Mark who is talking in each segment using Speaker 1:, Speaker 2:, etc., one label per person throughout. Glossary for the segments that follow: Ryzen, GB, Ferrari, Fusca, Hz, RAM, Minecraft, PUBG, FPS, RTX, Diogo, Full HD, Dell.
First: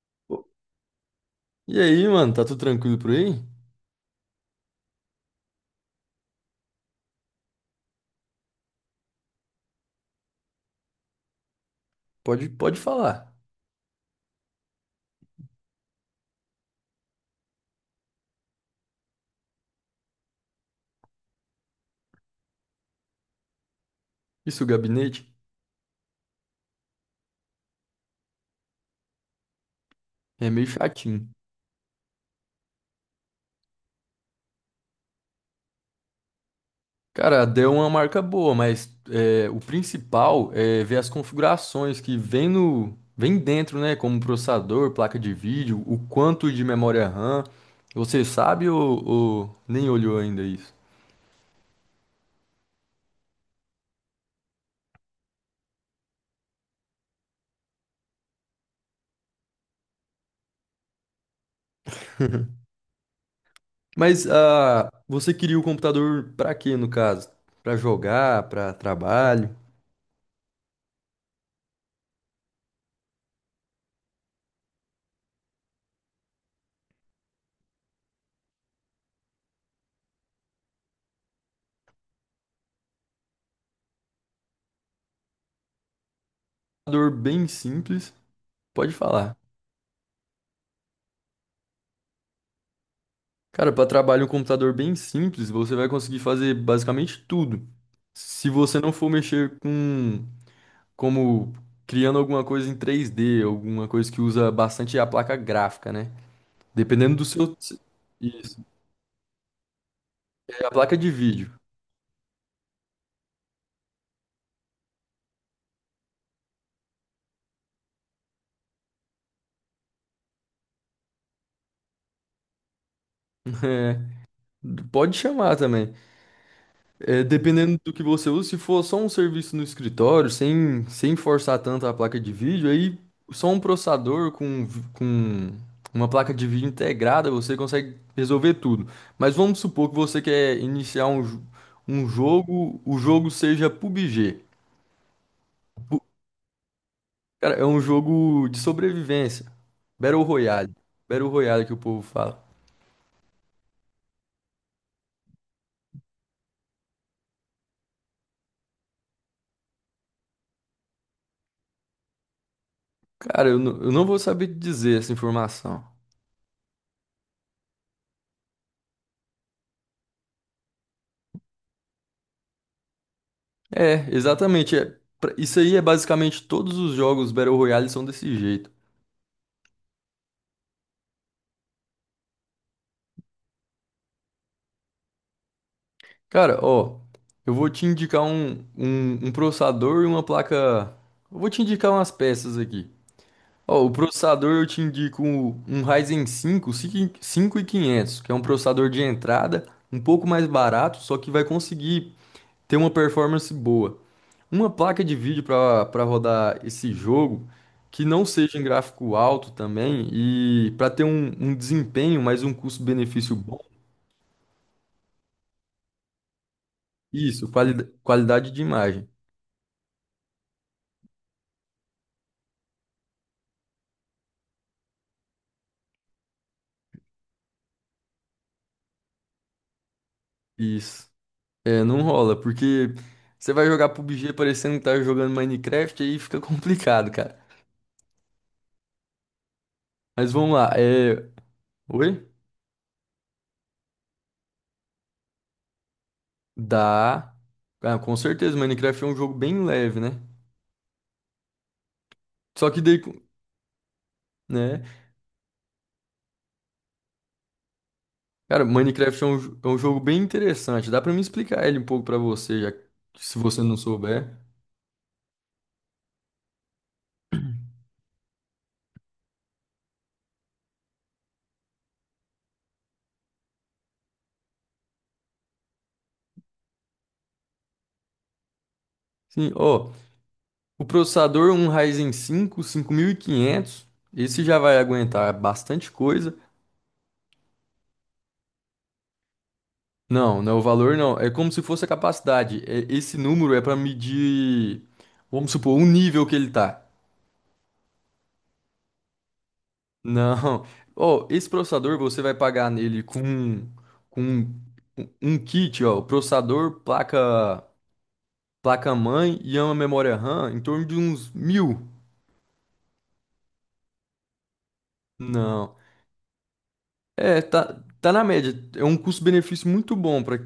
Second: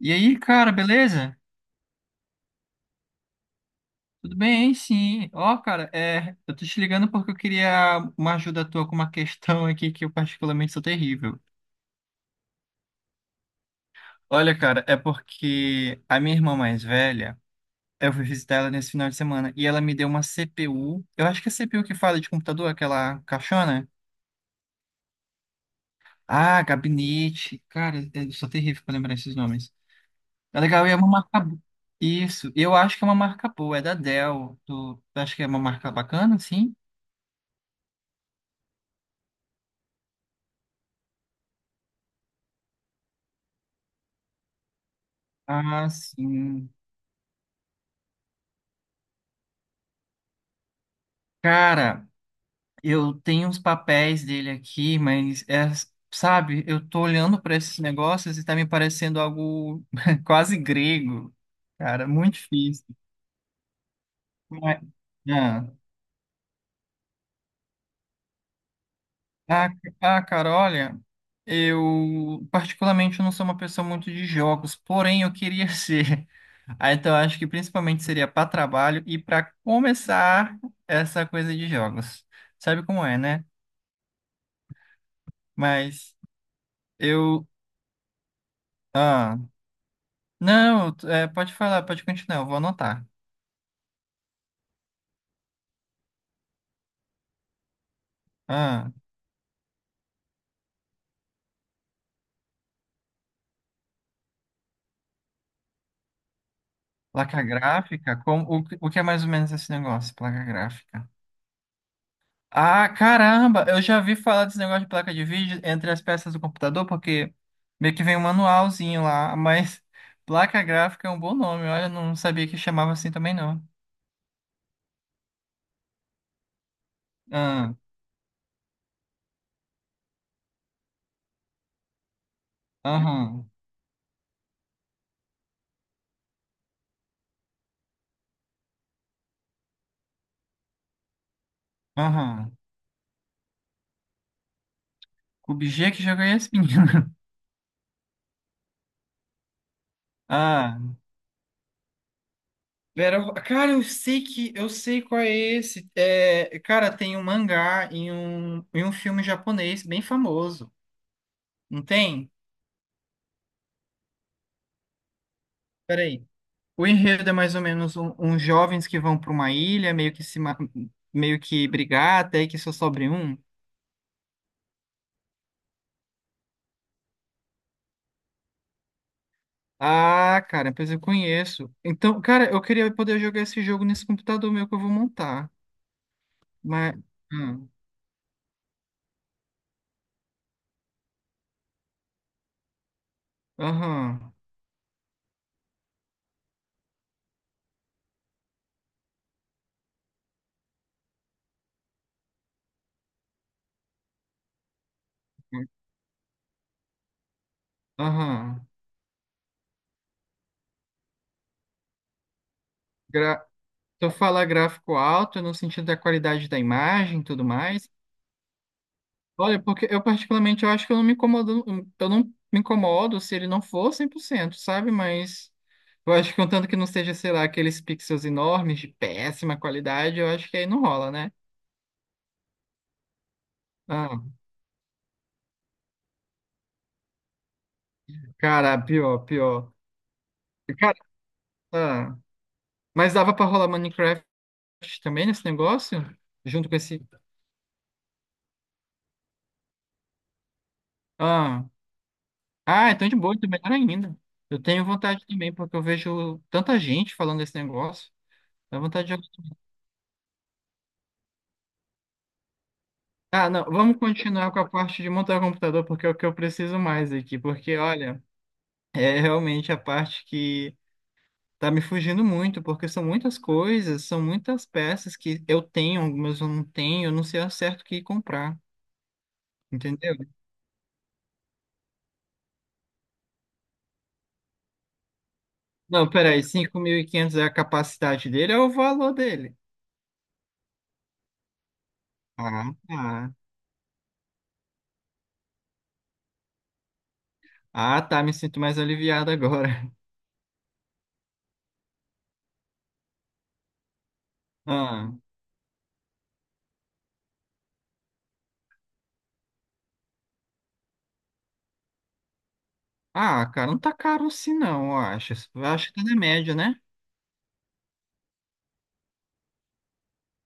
Speaker 1: E
Speaker 2: Pô,
Speaker 1: aí, cara, beleza?
Speaker 2: e aí, mano, tá tudo tranquilo por aí?
Speaker 1: Tudo bem, sim. Ó, cara, eu tô te ligando porque eu queria uma ajuda tua com uma questão aqui que eu particularmente sou terrível.
Speaker 2: Pode falar.
Speaker 1: Olha, cara, é porque a minha irmã mais velha, eu fui visitar ela nesse final de semana e ela me deu uma CPU. Eu acho que é CPU que fala de computador, aquela caixona.
Speaker 2: Isso, o gabinete
Speaker 1: Ah, gabinete. Cara, eu sou terrível pra lembrar esses nomes.
Speaker 2: é
Speaker 1: É
Speaker 2: meio
Speaker 1: legal, e é uma
Speaker 2: chatinho.
Speaker 1: marca. Isso, eu acho que é uma marca boa, é da Dell. Tu acha que é uma marca bacana, sim?
Speaker 2: Cara, a Dell é uma marca boa, mas é, o principal é ver as configurações que vem no, vem dentro, né? Como processador, placa de vídeo,
Speaker 1: Ah,
Speaker 2: o quanto de
Speaker 1: sim.
Speaker 2: memória RAM. Você sabe ou nem olhou ainda isso?
Speaker 1: Cara, eu tenho uns papéis dele aqui, mas sabe, eu tô olhando para esses negócios e tá me parecendo algo quase grego, cara, muito difícil.
Speaker 2: Mas
Speaker 1: Mas-
Speaker 2: você queria o
Speaker 1: ah,
Speaker 2: computador pra quê, no caso? Pra jogar, pra trabalho?
Speaker 1: ah, cara, olha, eu particularmente não sou uma pessoa muito de jogos, porém eu queria ser. Ah, então eu acho que principalmente seria para trabalho e para começar essa coisa de jogos. Sabe como é, né? Mas
Speaker 2: Computador bem
Speaker 1: eu.
Speaker 2: simples, pode falar.
Speaker 1: ah, Não, é, pode falar, pode continuar, eu vou anotar.
Speaker 2: Cara, para trabalhar um computador bem simples, você vai conseguir fazer basicamente tudo. Se você não
Speaker 1: Ah,
Speaker 2: for mexer com como criando alguma coisa em 3D alguma coisa que usa bastante a placa gráfica, né? Dependendo do
Speaker 1: placa
Speaker 2: seu.
Speaker 1: gráfica?
Speaker 2: Isso.
Speaker 1: O que é mais ou menos esse negócio, placa
Speaker 2: É a placa de
Speaker 1: gráfica?
Speaker 2: vídeo.
Speaker 1: Ah, caramba, eu já vi falar desse negócio de placa de vídeo entre as peças do computador, porque meio que vem um manualzinho lá, mas placa gráfica é um bom nome, olha, eu não sabia que chamava assim também não.
Speaker 2: É, pode chamar também. É,
Speaker 1: Ah,
Speaker 2: dependendo do que você usa, se for só um serviço no escritório, sem forçar tanto a placa de vídeo, aí só
Speaker 1: aham,
Speaker 2: um processador com uma placa de vídeo integrada você consegue resolver tudo. Mas vamos supor que você quer iniciar um
Speaker 1: aham.
Speaker 2: jogo, o jogo seja PUBG.
Speaker 1: Cube G,
Speaker 2: Pu-
Speaker 1: que jogo é esse, menino?
Speaker 2: Cara, é um jogo de sobrevivência. Battle Royale.
Speaker 1: Ah.
Speaker 2: Battle Royale que o povo fala.
Speaker 1: Vera, cara, eu sei que eu sei qual é esse. É, cara, tem um mangá e um filme japonês bem famoso. Não tem?
Speaker 2: Cara, eu não vou saber te dizer essa informação.
Speaker 1: Peraí. O enredo é mais ou menos uns jovens que vão para uma ilha, meio que se ma- meio que brigar, até que só sobre um.
Speaker 2: É, exatamente. É. Isso aí é basicamente todos os jogos Battle Royale são desse jeito.
Speaker 1: Ah, cara, pois eu conheço. Então, cara, eu queria poder jogar esse jogo nesse computador meu que eu vou montar.
Speaker 2: Cara,
Speaker 1: Mas.
Speaker 2: ó, eu vou
Speaker 1: hum,
Speaker 2: te indicar um processador e uma placa. Eu vou te indicar umas peças aqui. Ó, o
Speaker 1: Aham.
Speaker 2: processador eu te indico um Ryzen cinco, cinco mil e quinhentos, que é um processador de entrada, um pouco mais barato, só que vai conseguir ter uma performance boa. Uma placa de vídeo para rodar esse jogo que não seja em
Speaker 1: Aham.
Speaker 2: gráfico alto também e para ter um desempenho, mas um custo-benefício bom.
Speaker 1: Tu fala gráfico alto no sentido da qualidade da imagem e tudo
Speaker 2: Isso, quali
Speaker 1: mais.
Speaker 2: qualidade de imagem.
Speaker 1: Olha, porque eu particularmente eu acho que eu não me incomodo, eu não me incomodo se ele não for 100%, sabe? Mas eu acho que contanto que não seja, sei lá, aqueles pixels enormes de péssima qualidade, eu acho que aí não
Speaker 2: Isso.
Speaker 1: rola, né?
Speaker 2: É, não rola, porque você vai jogar
Speaker 1: Ah,
Speaker 2: PUBG parecendo que tá jogando Minecraft, aí fica complicado, cara.
Speaker 1: cara, pior, pior.
Speaker 2: Mas vamos lá.
Speaker 1: Cara,
Speaker 2: É.
Speaker 1: ah,
Speaker 2: Oi?
Speaker 1: mas dava pra rolar Minecraft também nesse negócio? Junto com esse.
Speaker 2: Dá. Ah, com certeza, Minecraft é um jogo bem leve, né?
Speaker 1: Ah.
Speaker 2: Só que
Speaker 1: Ah,
Speaker 2: daí,
Speaker 1: então de boa, então melhor ainda. Eu
Speaker 2: né?
Speaker 1: tenho vontade também, porque eu vejo tanta gente falando desse negócio.
Speaker 2: Cara,
Speaker 1: Dá vontade
Speaker 2: Minecraft é um,
Speaker 1: de.
Speaker 2: é um jogo bem interessante. Dá pra me explicar ele um pouco pra você, se
Speaker 1: Ah,
Speaker 2: você
Speaker 1: não,
Speaker 2: não
Speaker 1: vamos
Speaker 2: souber.
Speaker 1: continuar com a parte de montar o computador, porque é o que eu preciso mais aqui. Porque, olha, é realmente a parte que tá me fugindo muito, porque são muitas coisas, são muitas peças que eu tenho, algumas eu não tenho, eu não sei ao certo o que comprar,
Speaker 2: Sim, ó,
Speaker 1: entendeu?
Speaker 2: o processador um Ryzen cinco, 5500. Esse já vai aguentar bastante
Speaker 1: Não,
Speaker 2: coisa.
Speaker 1: peraí, 5.500 é a capacidade dele, é o valor dele.
Speaker 2: Não, não é o valor não, é como se fosse a capacidade.
Speaker 1: Ah,
Speaker 2: Esse
Speaker 1: tá.
Speaker 2: número é pra medir, vamos supor, o nível que ele tá.
Speaker 1: Ah, tá, me sinto mais aliviado agora.
Speaker 2: Não. Ó, esse processador você vai pagar nele com um,
Speaker 1: Ah.
Speaker 2: um kit, ó, processador, placa-mãe e uma memória RAM em torno de uns mil.
Speaker 1: Ah, cara, não tá caro assim não, eu acho. Eu
Speaker 2: Não.
Speaker 1: acho que tá na média, né?
Speaker 2: É, tá na média. É um custo-benefício muito bom para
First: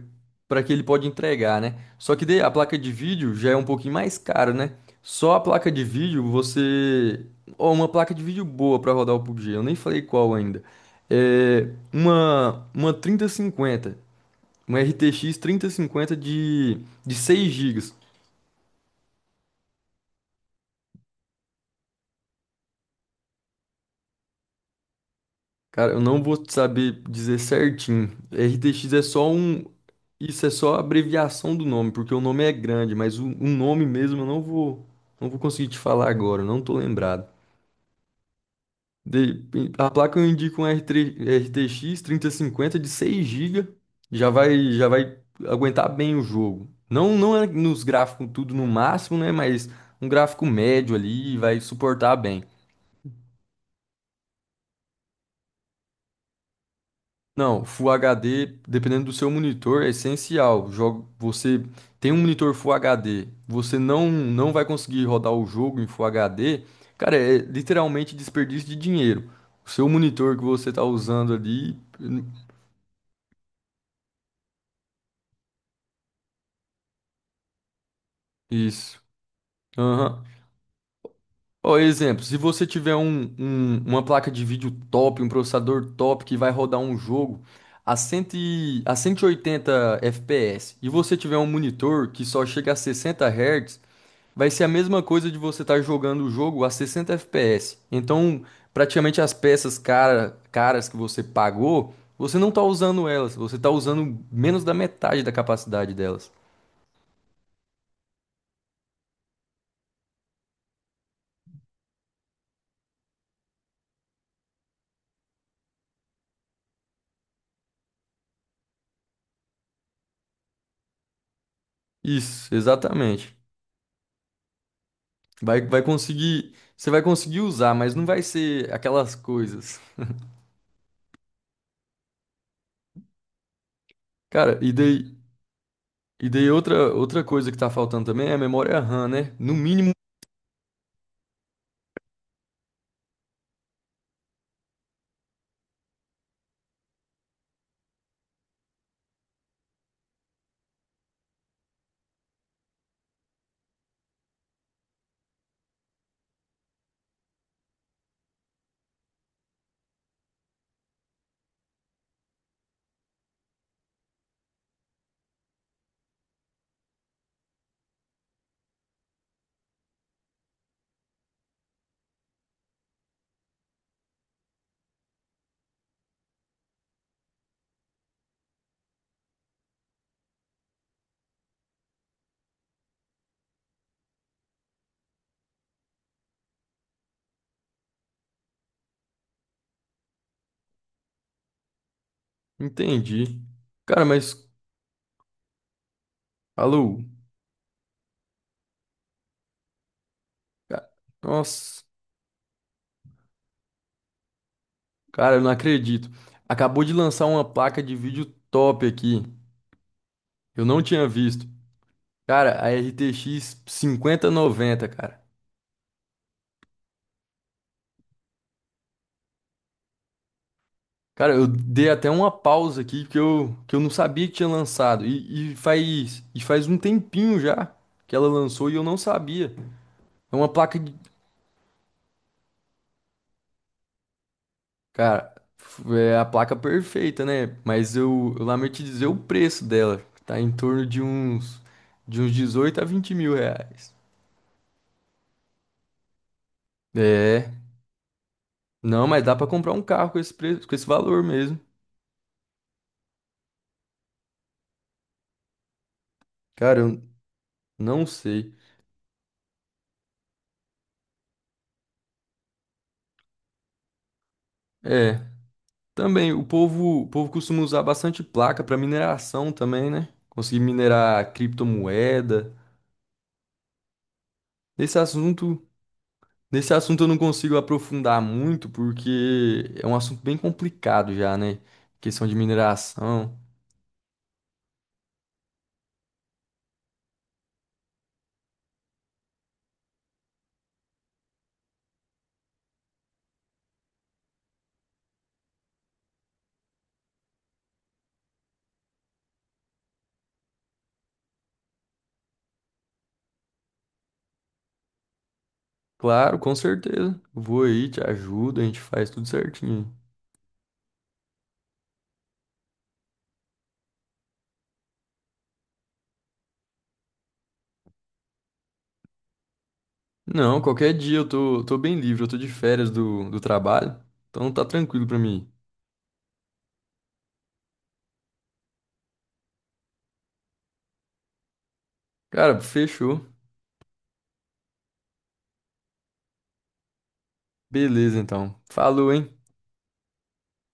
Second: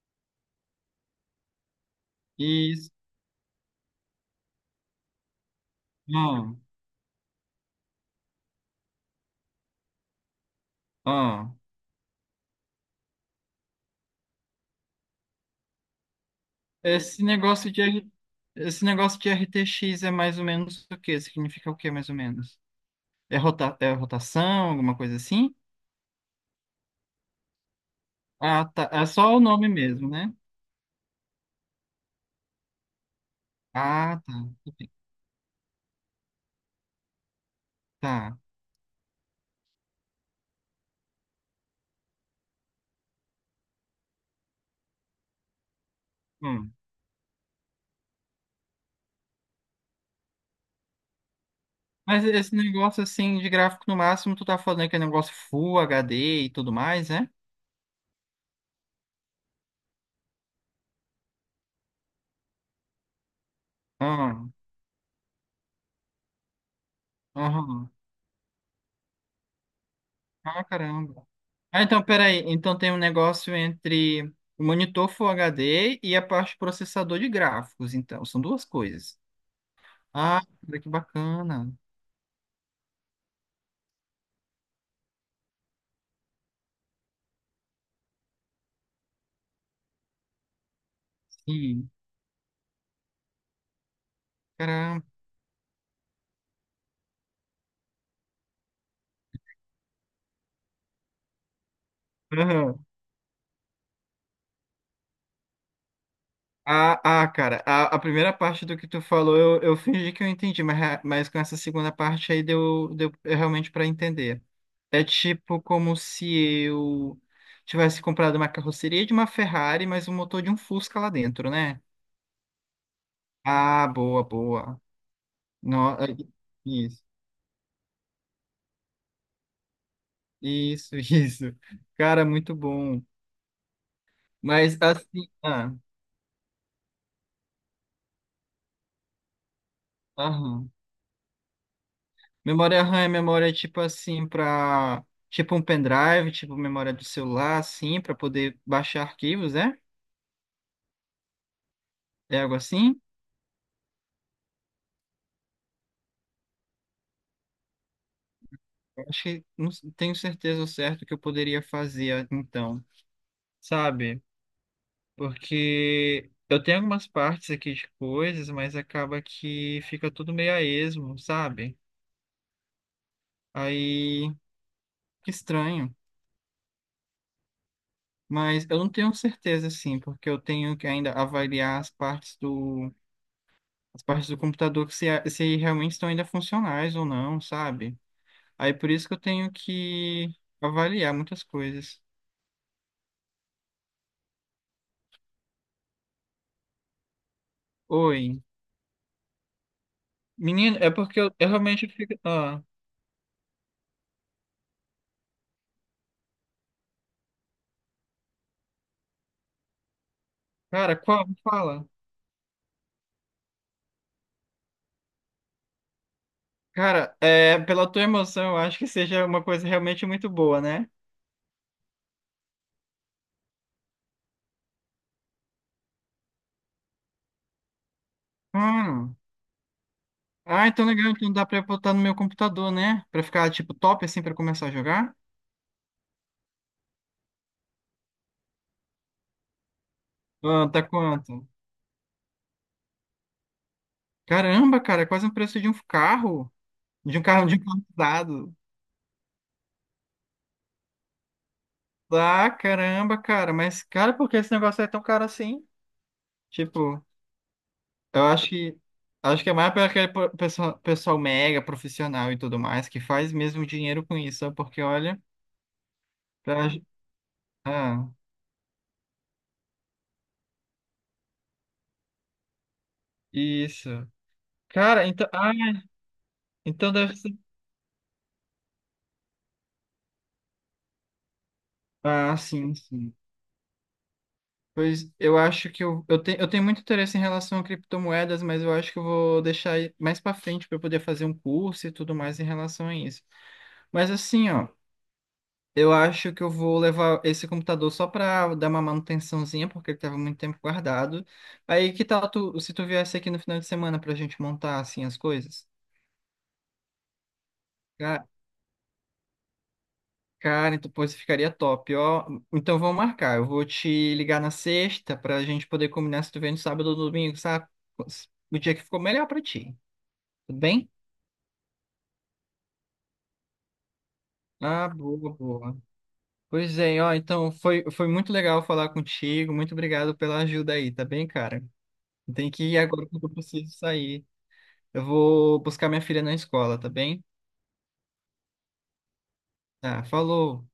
Speaker 2: para que ele pode entregar, né? Só que daí a
Speaker 1: E
Speaker 2: placa de vídeo já é um pouquinho mais caro, né? Só a placa de vídeo
Speaker 1: ah,
Speaker 2: você. Ó, uma placa de vídeo boa para rodar o PUBG, eu nem falei qual ainda.
Speaker 1: ah,
Speaker 2: É uma 3050, uma RTX cinquenta de
Speaker 1: esse
Speaker 2: 6
Speaker 1: negócio de
Speaker 2: gigas.
Speaker 1: R- esse negócio de RTX é mais ou menos o quê? Significa o quê, mais ou menos? É, rota, é rotação, alguma coisa assim?
Speaker 2: Cara, eu não vou saber dizer certinho.
Speaker 1: Ah, tá.
Speaker 2: RTX é
Speaker 1: É
Speaker 2: só
Speaker 1: só o
Speaker 2: um.
Speaker 1: nome mesmo, né?
Speaker 2: Isso é só a abreviação do nome, porque o nome é grande, mas o nome
Speaker 1: Ah,
Speaker 2: mesmo eu
Speaker 1: tá.
Speaker 2: não vou,
Speaker 1: Entendi.
Speaker 2: não vou conseguir te falar agora, eu não tô lembrado.
Speaker 1: Tá.
Speaker 2: De- a placa eu indico um R3 RTX 3050 de 6 GB, já vai aguentar bem o jogo.
Speaker 1: Hum.
Speaker 2: Não, não é nos gráficos tudo no máximo, né? Mas um gráfico médio ali vai suportar
Speaker 1: Mas
Speaker 2: bem.
Speaker 1: esse negócio assim de gráfico no máximo, tu tá falando que é negócio Full HD e tudo mais, né?
Speaker 2: Não, Full HD, dependendo do seu monitor, é essencial. Jogo, você tem um monitor Full HD, você não
Speaker 1: Ah,
Speaker 2: não vai conseguir rodar o jogo em Full HD, cara, é
Speaker 1: aham.
Speaker 2: literalmente desperdício de dinheiro. O seu monitor que
Speaker 1: Ah,
Speaker 2: você está
Speaker 1: caramba.
Speaker 2: usando ali,
Speaker 1: Ah, então, peraí. Então tem um negócio entre o monitor Full HD e a parte processador de gráficos, então. São duas
Speaker 2: isso.
Speaker 1: coisas.
Speaker 2: Aham.
Speaker 1: Ah, cara, que bacana.
Speaker 2: Ó, exemplo, se você tiver uma placa de vídeo top, um processador top que vai rodar um jogo a 100, a 180 FPS e você tiver um
Speaker 1: Sim,
Speaker 2: monitor que só chega a 60 Hz. Vai ser a mesma
Speaker 1: caramba.
Speaker 2: coisa de você estar jogando o jogo a 60 FPS. Então, praticamente as peças caras que você pagou, você não está
Speaker 1: Aham.
Speaker 2: usando elas, você está usando menos da metade da capacidade delas.
Speaker 1: Cara, a primeira parte do que tu falou eu fingi que eu entendi, mas, mas com essa segunda parte aí deu realmente para entender. É tipo como se eu tivesse comprado uma carroceria de uma Ferrari, mas o motor de um Fusca lá dentro, né?
Speaker 2: Isso, exatamente.
Speaker 1: Ah, boa, boa. No, é,
Speaker 2: Você vai
Speaker 1: isso,
Speaker 2: conseguir usar, mas não vai ser aquelas coisas.
Speaker 1: isso, isso. Cara, muito bom.
Speaker 2: Cara, e
Speaker 1: Mas
Speaker 2: daí,
Speaker 1: assim, ah,
Speaker 2: e daí outra coisa que tá faltando também é a memória RAM, né? No mínimo,
Speaker 1: aham. Memória RAM é memória tipo assim para tipo um pendrive, tipo memória do celular assim, para poder baixar arquivos, né? É algo assim? Eu acho que não s- tenho certeza ao certo que eu poderia fazer então, sabe? Porque eu tenho algumas partes aqui de coisas, mas acaba que fica tudo meio a esmo, sabe? Aí, que estranho. Mas eu não tenho certeza, assim, porque eu tenho que ainda avaliar as partes do computador que se realmente estão ainda funcionais ou não, sabe? Aí por isso que eu tenho que avaliar muitas coisas.
Speaker 2: entendi. Cara, mas, alô.
Speaker 1: Oi. Menino,
Speaker 2: Ca-
Speaker 1: é porque eu
Speaker 2: Nossa.
Speaker 1: realmente fico. Ah,
Speaker 2: Cara, eu não acredito. Acabou de lançar uma placa de vídeo top aqui. Eu não
Speaker 1: cara,
Speaker 2: tinha
Speaker 1: qual?
Speaker 2: visto.
Speaker 1: Fala.
Speaker 2: Cara, a RTX 5090, cara.
Speaker 1: Cara, é, pela tua emoção, eu acho que seja uma coisa realmente muito boa, né?
Speaker 2: Cara, eu dei até uma pausa aqui que eu não sabia que tinha lançado. E faz um tempinho já que ela lançou e eu não
Speaker 1: Hum.
Speaker 2: sabia. É uma
Speaker 1: Ah,
Speaker 2: placa
Speaker 1: então
Speaker 2: de.
Speaker 1: legal, então dá pra eu botar no meu computador, né? Pra ficar, tipo, top, assim, pra começar a jogar?
Speaker 2: Cara, é a placa perfeita, né? Mas eu lamento te dizer o preço dela. Tá em
Speaker 1: Ah, tá
Speaker 2: torno de
Speaker 1: quanto?
Speaker 2: uns, de uns 18 a 20 mil reais.
Speaker 1: Caramba, cara, é quase o preço de um carro,
Speaker 2: É.
Speaker 1: de um carro usado.
Speaker 2: Não, mas dá pra comprar um carro com esse preço, com esse valor mesmo.
Speaker 1: Ah, caramba, cara, mas cara, por que esse negócio é tão caro assim?
Speaker 2: Cara, eu
Speaker 1: Tipo,
Speaker 2: não
Speaker 1: eu
Speaker 2: sei.
Speaker 1: acho que é mais para aquele pessoal, pessoal mega profissional e tudo mais que faz mesmo dinheiro com isso, sabe? Porque
Speaker 2: É,
Speaker 1: olha,
Speaker 2: também o
Speaker 1: pra-
Speaker 2: povo, o povo costuma usar
Speaker 1: ah,
Speaker 2: bastante placa pra mineração também, né? Conseguir minerar criptomoeda.
Speaker 1: isso.
Speaker 2: Nesse
Speaker 1: Cara, então,
Speaker 2: assunto, nesse
Speaker 1: então
Speaker 2: assunto eu
Speaker 1: deve
Speaker 2: não
Speaker 1: ser.
Speaker 2: consigo aprofundar muito porque é um assunto bem complicado já, né? Questão de
Speaker 1: Ah, sim, sim.
Speaker 2: mineração.
Speaker 1: Pois eu acho que eu tenho muito interesse em relação a criptomoedas, mas eu acho que eu vou deixar aí mais para frente para poder fazer um curso e tudo mais em relação a isso. Mas assim, ó, eu acho que eu vou levar esse computador só para dar uma manutençãozinha, porque ele estava muito tempo guardado. Aí que tal tu, se tu viesse aqui no final de semana para a gente montar assim as coisas?
Speaker 2: Claro, com certeza. Vou aí, te ajudo, a gente faz tudo certinho.
Speaker 1: Cara, então, pô, isso ficaria top, ó. Então vamos marcar. Eu vou te ligar na sexta pra gente poder combinar se tu vem no sábado ou domingo, sabe? O dia que ficou melhor pra ti. Tudo
Speaker 2: Não,
Speaker 1: bem?
Speaker 2: qualquer dia eu tô bem livre, eu tô de férias do trabalho, então tá
Speaker 1: Ah,
Speaker 2: tranquilo pra
Speaker 1: boa,
Speaker 2: mim.
Speaker 1: boa. Pois é, ó. Então foi muito legal falar contigo. Muito obrigado pela ajuda aí, tá bem, cara? Tem
Speaker 2: Cara,
Speaker 1: que ir agora
Speaker 2: fechou.
Speaker 1: porque eu preciso sair. Eu vou buscar minha filha na escola, tá bem?
Speaker 2: Beleza, então. Falou, hein?
Speaker 1: Tá, falou.